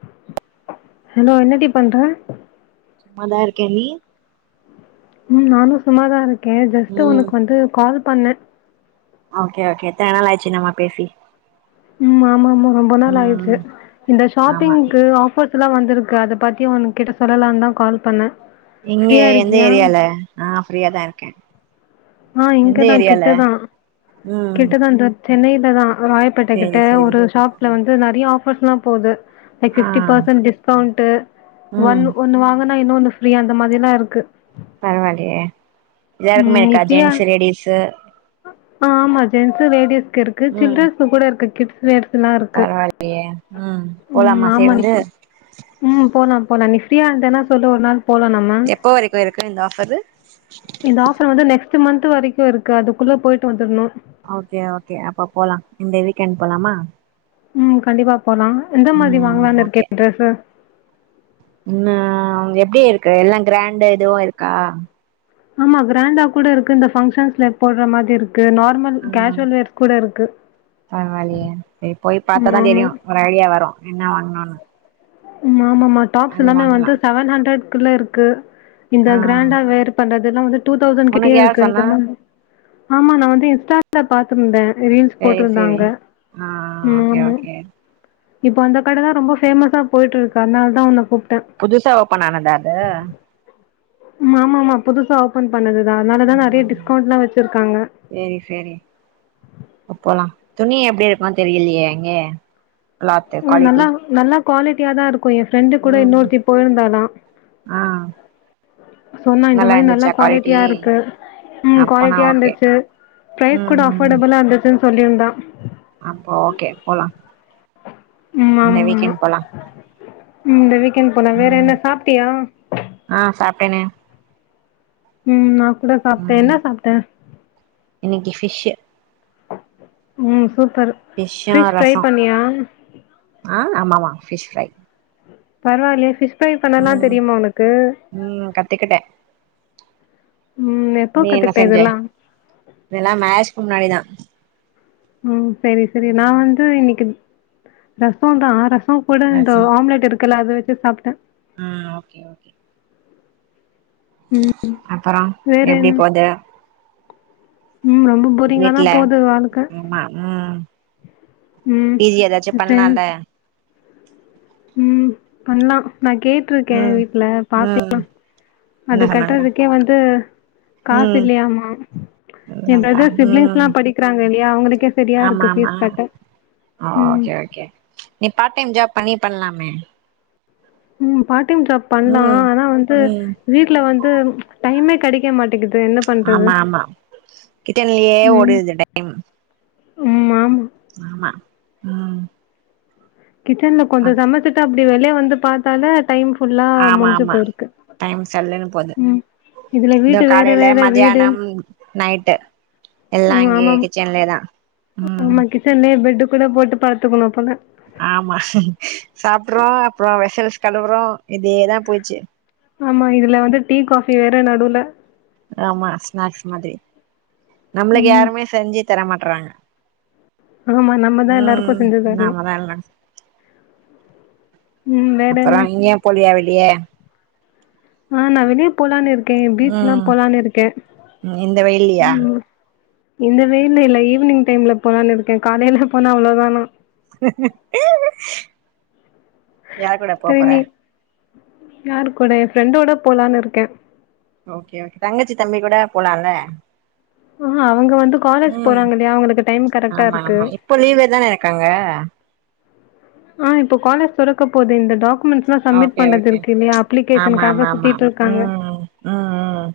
ஆஹ ஹலோ என்னடி பண்ற சும்மாதா இருக்கே நீ ம் நானு சும்மாதா இருக்கே ஜஸ்ட்டு ம் உனக்கு வந்து கால் பண்ண ஓகே ஓகே எத்தன நாள் ஆச்சு நம்ம பேசி ம் ஆமா ஆமா ரொம்ப நாள் ஆயிடுச்சு ம் இந்த ஆமா ஷாப்பிங்கு ஆஃபர் லா வந்திருக்கு அத பத்தி உன் கிட்ட சொல்லலாம்னு தா கால் பண்ண இங்க எந்த ஏரியால நா ஃப்ரீயாதா இருக்க ஆ இங்கதா கிட்டதா ம் கிட்டதா அந்த சென்னையில தா ராயப்பேட்டா கிட்ட சேரி சேரி ஒரு ஷாப்ல வந்து நெறைய ஆஃபர்ஸ்லா போது லைக் ஆ ஃபிப்டி பர்சன்ட் டிஸ்கவுண்டு ஒன் ம் ஒன்னு வாங்க ன இன்னொன்னு ஃப்ரீ அந்த மாரிலா இருக்கு பரவால்லையே எல்லாருக்குமே ம் நீ இருக்கா ஃப்ரீயா ஜென்ஸ்சு லேடிஸ்சு ஆ ஆமா ஜென்ஸ்சு லேடிஸ்கு இருக்கு ம் சில்ட்ரன்ஸ் கூட இருக்கு கிட்ஸ் ப்ளேர்லா இருக்கு பரவாயில்லயே ம் போலாமா ம் ஆமா டி சேர்ந்து ம் போலா போலா நீ ஃப்ரீயா இருந்தேன்னா சொல்லு ஒரு நாள் போலா நா எப்போ வரைக்கு இருக்கு இந்த ஆஃபரு இந்த ஆஃபர் வந்து நெக்ஸ்ட் மந்த் வரைக்கு இருக்கு அதுக்குள்ள போயிட்டு வந்துட்ணு ஓகே ஓகே அப்ப போலா இந்த வீக்கெண்ட் போலாமா ம் கண்டிப்பா போகலா எந்த மாரி ம் வாங்கலான்னு ஓகே இருக்க டிரெஸ்சு ம் நா எப்டி இருக்கு எல்லா கிராண்ட எதுவு இருக்கா ஆமா கிராண்டா கூட இருக்கு இந்த பங்க்ஷன்ஸ்ல போட்றா மாதி இருக்கு நார் ஆமா ம் கேஷுவல் வேர்ஸ் கூட இருக்கு பரவாயில்லையே சரி போய் ம் பாத்தாதா ஆமா தெரியு ஒரு ஐடியா வரு என்ன வாங்லான்னு ம் ஆம் ஆமா டாப்ஸ் எல்லாமே வாங்கலா வந்து செவன் ஹண்ட்ரட்குள்ள இருக்கு இந்த ஆ கிராண்டா வேர் பண்றதுல்லா வந்து டூ தௌசண்ட் உனக்கு கிட்டயே யார் இருக்கு சொன்னா இதல்ல வந் ஆமா நா வந்து இன்ஸ்டால டால பாத்திருந்த ரீல்ஸ் சரி சரி போட்டிருந்தாங்க ஆ ம் ஓகே ஆமா ஓகே இப்ப அந்த கடதா ரொம்ப ஃபேமஸ்ஸா போயிட்டு இருக்கு அதனால தா உன்ன கூப்டே புதுசா ஓப்பன் ஆனதா அது ஆமாமா புதுசா ஓப்பன் பண்ணதுதா அதனாலதா நெறையா ம் டிஸ்கவுண்ட்ல்லா வெச்சுருக்காங்க சேரி சேரி அப்போலா துணி எப்டி எடுக்கனுனு தெரிலயே அங்கே ம் நல்லா நல்லா குவாலிட்டியாதா இருக்கு என் ஃப்ரெண்டு கூட ம் இன்னொருத்தி போயிருந்தாலா ஆ சொன்னா இந்த மாரி நல்லா இருந்துச்சா குவாலிட்டி குவாலிட்டியா இருக்கு ம் அப்பனா குவாலிட்டியா ஓகே இருந்துச்சு ப்ரைஸ் கூட ம் ம் அஃபோர்டபுளா இருந்தசுன் சொல்லிருந்தா அப்போ ஓகே போலா ம் இந்த ஆமா ஆமா வீக்கெண்ட் போலா ம் இந்த வீக்கெண்ட் போனா வேற ம் என்ன சாப்ட்டியா ஆ சாப்ட்டேனே ம் நா கூட சாப்ட்ட ம் என்ன சாப்ட்ட இன்னைக்கு ஃபிஷ்ஷு ம் சூப்பர் ஃபிஷ்ஷு ஃபிஷ் ஃப்ரை ரசோ பண்ணியா ஆ ஆமாமா ஃபிஷ் ஃப்ரை பரவாலயே ஃபிஷ் ஃப்ரை பண்ணல்லா ம் தெரியுமா உனக்கு ம் கத்துக்கிட்டே ம் எப்போ நீ என்ன கத்துகிட்ட செஞ்ச இதெல்லா இதெல்லா மேரேஜ்க்கு முன்னாடிதா ம் செரி செரி நா ம் வந்து இன்னிக்கு ரசோந்தா ரசோ கூட அது இந்த சரி. ஆம்லெட் இருக்கல்ல அத வெச்சு சாப்ட்ட ம் ஓகே ஓகே ம் அப்றோ வேற எப்டி என்ன போது? ம் ரொம்ப போரிங்காதா வீட்ல போது வாழ்க்க ஆமா ம் ம் பி ஜி ஏதாச்சு ஃப்ரெண் பண்லால்ல ம் பண்லா நா கேட்ருக்கே ம் வீட்ல ம் பாக்லா என்ன அது சொன்னாங்க கட்டறதுக்கே வந்து காசு ம் இல்லையாமா என் நல்லதா ப்ரதர் ம் சிப்லிங்ஸ்ல்லா படிக்கறாங்க இல்லையா அவுங்களுக்கே சரியா இருக்கு ஃபீஸ் கட்ட ஆ ம் ஓகே ஓகே நீ பாட் டைம் ஜாப் பண்ணி பண்லாமே ம் பாட் டைம் ஜாப் பண்லா ம் ஆனா வந்து ம் வீட்ல வந்து டைமே கெடைக்க மாட்டீகுது என்ன பண்ணுறது ஆமாமா கிட்டன்லயே ம் ஓடுது இந்த டைம் ம் மாம் ஆமா ம் கிச்சன்ல கொஞ்சோ சமச்சுட்டு அப்டி வெளிய வந்து பாத்தாலே ஆமாமா டைம் சல்லுனு போது ம் இதில் இதோ வீடு வேறு காலைல வேறு வீடு மதியானம் நைட்டு எல்லா ம் அங்யே ஆமாம் கிச்சன்லயேதா ம் ஆமா கிச்சன்லயே பெட்டு் கூட போட்டு பாத்துக்கணு போல ஆமா சாப்ட்றோ அப்றோ வெசல்ஸ் கழுவுறோ இதேதா போச்சு ஆமா இதுல வந்து டீ காஃபி வேற நடுவுல ஆமா ஸ்நாக்ஸ் மாதிரி நம்ளுக்கு ம் யாருமே செஞ்சு தரமாட்றாங்க ஆமா நம்மதான் ம் எல்லாருக்கும் செஞ்சு தரணும் நாமதா எல்லா ம் வேற அப்பறோ என்ன நீங்க ஏன் போலியா வெளிய ஆ நா வெளிய போலான் இருக்கேன் பீச் எல்லா ம் போலானு இருக்கேன் இந்த வெயில்லயா ம் இந்த வெயில்ல இல்ல ஈவ்னிங் டைம்ல போலான்னிருக்கெ காலைல போனா அவ்ளோதா நா யார் கூட போ சரி போற நீ யாரு கூட எ ஃப்ரண்டோட போலானிருக்க ஓகே ஓகே தங்கச்சி தம்பி கூட போலால ஆஹா அவங்க வந்து காலேஜ் போறாங்கல்லையா அவங்களுக்கு டைம் கரெட்டா இருக்கு இப்போ லீவ்ல தான இருக்காங்க ஆ இப்போ காலேஜ் தொறக்க போது இந்த டாக்குமெண்ஸ் ஓகே ஓகே ஆமா ஆமா ஆமா சுத்திட்டு இருக்காங்க உம் உம்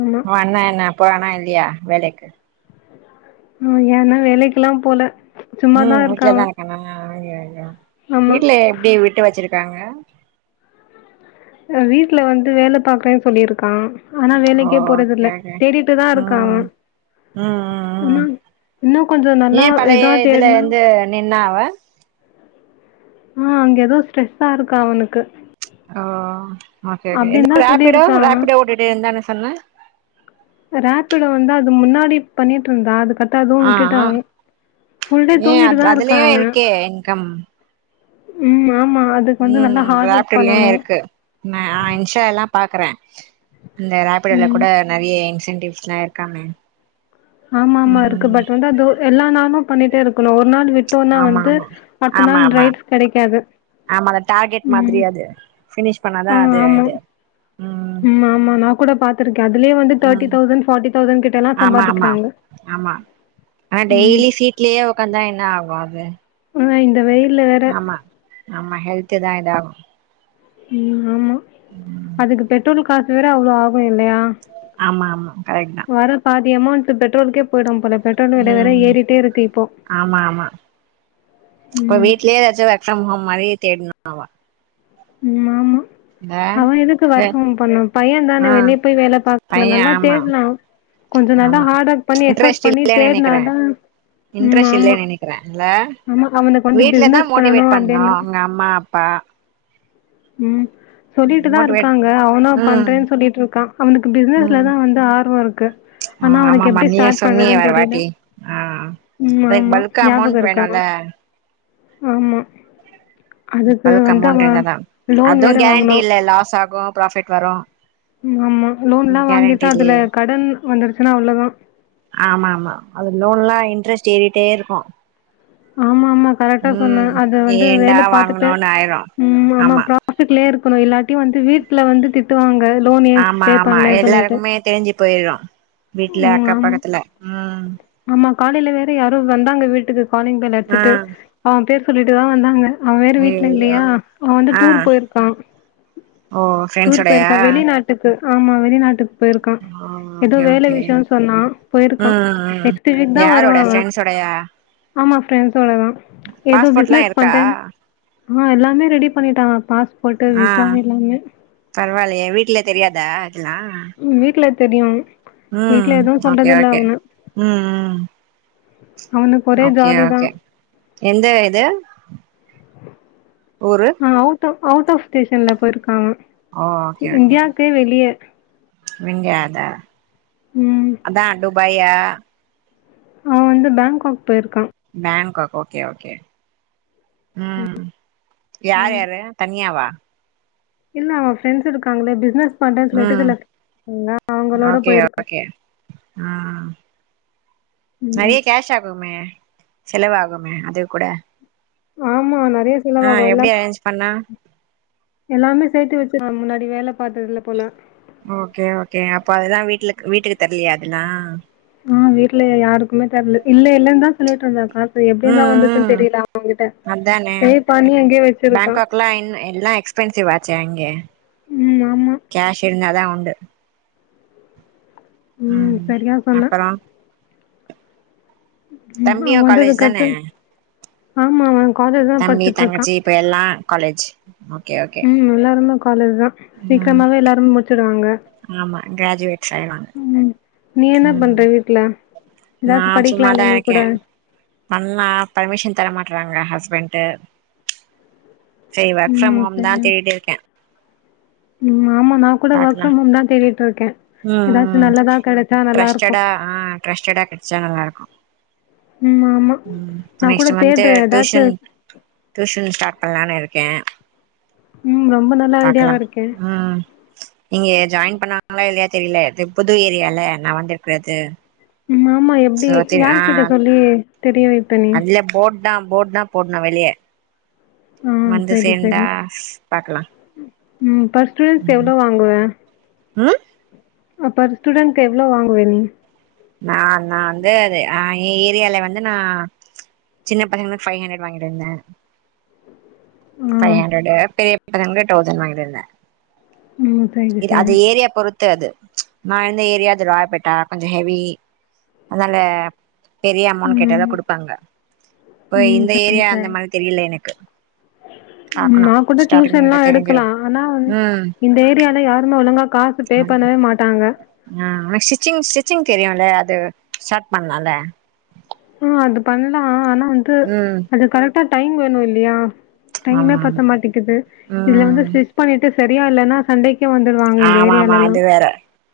ஆமா உ அண்ண என்ன போரானா இல்லயா வேலக்கு ம் எ அண்ண வேலக்கல்லா போல சும்மாதா உம் இருக்கா அவ வீட்லதா இருக்கானா ஆமா வீட்ல எப்டி விட்டு வச்சிருக்காங்க வீட்டுல வந்து வேல பாக்குறேன் சொல்லிருக்கா ஆனா ஓ வேலக்கே போறதில்ல ஓகே ஓகே தேடிட்டுதா இருக்கா அவ ம் ம் இன்னோ கொஞ்ச நல்லா இ்தா தேட்னா நின்னாவ ம் அங்க ஏதோ ஸ்ட்ரெஸ்ஸா ருக்கா அவளுக்கு ஓ ஓகே ஓகே தா எங்க ராபிடோ சொல்லியிருக்கா ராபிடோ ஒட்டிட்டே இருந்தான்னு சொன்ன ராபிடோ வந்து அது முன்னாடி பண்ணிட்ருந்தா அது கட் ப்ப அதுவு ஆ விட்டுட்டா ஆ அவ புல் டே தூங்கிட்டு தா இருக்கா அவெ ஏகம் ம் ஆமா அதுக்கு வந்து நல்லா ம் ஹார்ட் ஒர்க் ராப்டர்லயு பண்ணணு இருக்கு நா இன்ஸ்டாலா பாக்குற இந்த ராபிடோ ல கூட ம் நெறைய இன்சென்டிவ்ஸ் எல்லா இருக்காங்க ஆமா ஆமா இருக்கு பட் வந்து அதோ எல்லா நாளு பண்ணிட்டே இருக்கணு ஒரு நாள் விட் டோனா ஆமா வந்து ஆமா பத்த நாள் ரைட்ஸ் கெடைக்காது ஆமால டார்கெட் மாதிரி ம். அது ஃபினிஷ் பண்ணாதா அது இது ம் மாமா நா கூட பாத் துருக்க அதுலயே வந்து தேட்டி ம் தௌசண் ஃபாட்டி தௌசண் கிட்டல்லா சாம்பாதிக்றாங்க ஆமா ஆ டெய்லி சீட்லேயே உக்காந்தா என்ன ஆகு அது அ இந்த வெய்ல் ஆமா ஆமா ஹெல்த்து தா இதாகு உம் ஆமா ம் அதுக்கு பெட்ரோல் காசு வேற அவ்ளோ ஆகு இல்லையா ஆமா ஆமா கரெட் தா வர பாதி அமௌண்ட் பெட்ரோல்க்கே போயிடும் போல பெட்ரோல் வெல வேற ம் ஏறிட்டே இருக்கு இப்போ அப்ப ம். வீட்லயே எதாச்சு ஒர்க் ஃப்ரம் ஹோம் மாரி தேட்னு அவ ம் ஆமா அவ எதுக்கு இல்ல ஒர்க் ஹோம் பண்ணோ பைய ஆ தான வெளியே போய் வேல பாக்குனு பைய நல்லா ஆமா தேட்னு கொஞ்ச நல்லா ஆமா ஹார்ட் ஒர்க் பண்ணி எஃபட் இன்ட்ரெஸ்ட் பண்ணி இல்லன்னு நெனைக்கிறே தேட்னாதா உம் இன்ட்ரெஸ்ட் ஆமா இல்லன்னு நெனைக்கிறே இல்ல ஆமா அவனுக்கு வந்து பிசனஸ் பண்ணணு அப்டின்ன ம்மா ப்பா ம் சொல்லிட்டு தா மோட்டிவேட் இருக்காங்க அவதா ம் பண்றேன் சொல்லிட்ருக்கா அவனுக்கு ம் பிசினஸ்லதா வந்து ஆர்வ இருக்கு ஆனா அவனுக்கு ஆமாமா எப்டி நீயே ஸ்டாட் சொன்னியே பண்றதுன்னு ஒரு தெரில வாட்டி ஆ ம் அதுக்கு ஆமா பல்க் ஞாபக அமௌண்ட் இருக்கா வேணுல்ல ஆமா அதுக்கு வந்து அவா அ அதுவு கேரண்டி இல்ல லாஸ் ஆகு ப்ராஃபிட் வரு ம் ஆமா லோன்லா கேரண்டி வாங்கிட்டா அதுல இல்லயே கடன் வந்துருச்சின்னா அவ்ளதா ஆமா ஆமா அது லோன்லா இன்ட்ரெஸ்ட் ஏறிட்டே இருக்கு ஆமா ஆமா கரெக்டா சொன்ன ம் அது வந்து ஏன்டா வேல பாத்துட்டு வாங்கணுன்னு ஆயிரு ம் ஆமா ப்ரா ஆபீஸ்லே இருக்கணு இல்லாட்டி வந்து வீட்ல வந்து திட்டுவாங்க லோன் ஏ பே பண்ணலன்னு சொல்லிட்டு போய்டுரா வீட்ல ம் அக்க ஆமா பக்கத்துல ம் ஆமா காலேல வேற யாரோ வந்தாங்க வீட்டுக்கு காலிங் பெல் ஆ அடிச்சிட்டு அவ பேர் சொல்லிட்டுதா வந்தாங்க அவ வேற வீட்ல ஐயையோ இல்லயா அவ வந்து ஆ டூர் போயிருக்கா ஓ ஃப்ரெண்ட்ஸ் ஓடயா திக்கு ஆமா வெளிநாட்டுக்கு போயிருக்கா ஏதோ ஓகே வேல ஓகே விஷயன்னு சொன்னா போயிருக்கா ம் ம் திடீர்னு தா வருவா யாரோட அவ ஃப்ரெண்ட்ஸோடயா ஆமா ஃரெண்ட்ஸோட தா ஏதோ பாஸ்போர்ட்லா பிசினஸ் இருக்கா பண்றேன்னு ஆ எல்லாமே ரெடி பண்ணிட்டான பாஸ்போர்ட் விசா எல்லாமே பரவாயில்லையே வீட்டல தெரியாதா அதுலா உ வீட்ல தெரியு ம் ஓகே ஓகே ம் ம் அவனுக்கு ஒரே ஓகே ஜாலி தான். ஓகே எந்த இது ஒரு ஆ அவுட் ஆ அவுட் ஆஃப் ஸ்டேஷன்ல போயிருக்காங்க ஓ இந்தியாவுக்கே வெளிய விங்காத ம் அதா டூபாயா அவ வந்து பேங்காக் போயிருக்கா பேங்காக் ஓகே ஓகே ம் யார் ஆமா. யாரு தன்னியாவா இல்ல அவங்க ஃப்ரெண்ட்ஸ் இருக்காங்களே பிசினஸ் பண்றன்னு சொல்லிட்டு ம் சில [inaudible] அவங்களோட போயிருக்கா ஆ ம். நறைய கேஷ் ஆகுமே செலவாகுமே அது கூட ஆமா நறைய ஆ செலவாகு எப்டி எல்லம் அரேஞ்ச் பண்ணா எல்லாமே சேர்த்து வச்சுரா முன்னாடி வேல பாத்ததுல போல ஓகே ஓகே அப்போ அததுல்லா வீட்டுல வீட்டுக்கு தரலயா அதல்லா ஆ வீட்ல யாருக்குமே தர்ல இல்ல இல்லலைன்னு தா சொல்லிட்டு இருந்தாக்கா அது எப்டினு தா ம் வந்துருச்சுன்னு ம் தெரில அவ அவங்ககிட்ட சேவ் பண்ணி எங்கயே வச்சிருக்கா எல்லான்னு எல்லா எக்ஸ்பென்சிவ் ஆச்சே அங்க ம் ஆமா கேஷ் இருந்தாதா உண்டு ம் சரியா சொன்ன அப்பறோ தம்பியு அவந்து காலேஜ் தானே காத்து ஆமா மேம் அம் தம்பி தங்கச்சி இப்ப எல்லா காலேஜி ம் எல்லாருமே காலேஜ் தா ம் சீக்கிரமாவே எல்லாருமே முடிச்சுடுவாங்க ஆமா கிராஜுவேட்ஸ் சாயிலா நீ என்ன பண்ற வீட்ல நா ஏதாச்சு படிக்கலாம்ல சும்மாதா நீ கூட இருக்கே பண்லா பர்மிஷன் தர மாட்டறாங்க ஹஸ்பண்ட் சேரி ஒர்க் ஃப்ரம் ம் ஹோம் தா சரி தேடிருக்க ம் ஆமா நா கூட ஒர்க் பாக்கலா ஃப்ரம் ஹோ தா தேடிட்டு இருக்க ம் ஏதாச்சு ம் நல்லதா கெடைச்சா நல்லா இருக்கு ட்ரஸ்டடா ஆ க்ரஸ்டடாக் கெடச்சா நல்லாருக்கோ ம் ஆமா ம் நா கூட நெக்ஸ்ட்டு மந்த்து தேடுறே ஏதாச்சு டியூஷன் டியூஷன் ஸ்டார்ட் பண்ணலானு இருக்கே ம் ரொம்ப நல்ல பாக்கலா ஐடியாவா இருக்கே ம் இங்க ஜாயின் பண்ணாங்களா இல்லையா தெரியுல இது புது ஏரியால நா வந்துருக்கறது ஆமா எப்டி யாருகிட்ட சொல்லி தெரிய வெ அதுல போர்ட்தா போர்ட்தா போட்னோ வெளியே ஆ வந்து சரி சரி சேந்தா பாக்கலா ம் பஸ்ட் ஃபீஸ் ம் எவ்ளோ வாங்குவே ம் அப்ப ஒரு ஸ்டூண்ட்க்கு எவ்ளோ வாங்குவ நீ நா நா வந்து அது எ ஏரியால வந்து நா சின்ன பசங்களுக்கு ஃபை ஹண்டரட் வாங்கிருந்த ஃபை ஆ ஹண்ட்ரடு பெரிய பசங்களுக்கு தௌசண் வாங்கி இருந்தே ம் சரி இது அது சரி ஏரியா பொறுத் க்காது நா இந்த ஏரியா அது ராயபேட்டா கொஞ்சோ ஹெவி அதனால பெரிய அமௌண்ட் கேட்டாதா ம் குடுப்பாங்க இப்ப ம் இந்த ஏரியா அந்த மாதிரி தெரியுல எனக்கு ம் பாக்கணு நா கூட டியூஷன்லா ஸ்டார்டிங்ல தெரிஞ்சிரு எடுக்கலா ஆனா வந் ம் இந்த ஏரியால யாருமே ஒழுங்கா காசு பே பண்ணவே மாட்டாங்க ஆ உனக்கு ஸ்டிச்சிங் ஸ்டிச்சிங் தெரியுல அது ஸ்டார்ட் பண்லால ஆ அது பண்லா ஆனா வந்து ம் அது கரட்டா டைம் வேணோ இல்லயா டைமே ஆமா பத்த ஆமா மாட்டிக்குது இதுல வந்து ம் ஸ்டிச் பண்ணிட்டு சரியா இல்லன்னா சண்டைக் கு வந்துருவாங்க இந்த ஆமா ஆமா ஏரியாலலா அது வேற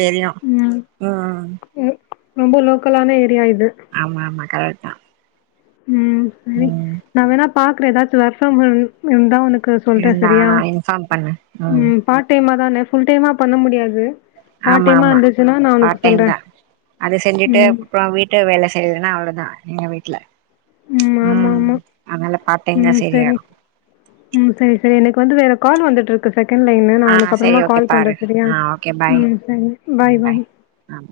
தெரியு ம் ம் ம் ரொம்போ லோக்கலான ஏரியா இது ஆமா ஆமா கரட்தா ம் சரி நா வேணா பாக்குறே ஏதாச்சு வொர்க் ஃப்ரம் ஹோம் இருந்தா உனக் கு சொல்றே இருந்தா சரியா இன்ஃபார்ம் பண்ணு ம் பார்ட் டைமா தானே ஃபுல் டைமா பண்ண முடியாது பார்ட் ஆமா டைமா ஆமா இருந்துச்சுன்னா நான் உனக்கு பார்ட் டைம்தா சொல்றேன். அது செஞ்சிட்டு ம். அப்புறோ வீட் டு வேலை செய்றதுன்னா அவ்ளவுதா எங்க வீட்ல ஆமா ம் ஆமா அதனால பார்ட் டைம்தா ம் சரியா சரி இர்க்கோ ம் செரி செரி எனக்கு வந்து வேற கால் வந்துட்டு இருக்கு எனக்கு செகண்ட் லைன்ல நா ஆ உனக்கு சரி அப்பறமா ஓகே கால் பண்றே பாரு சரியா ஆ ம் சரி பாய் பாய் ஆம்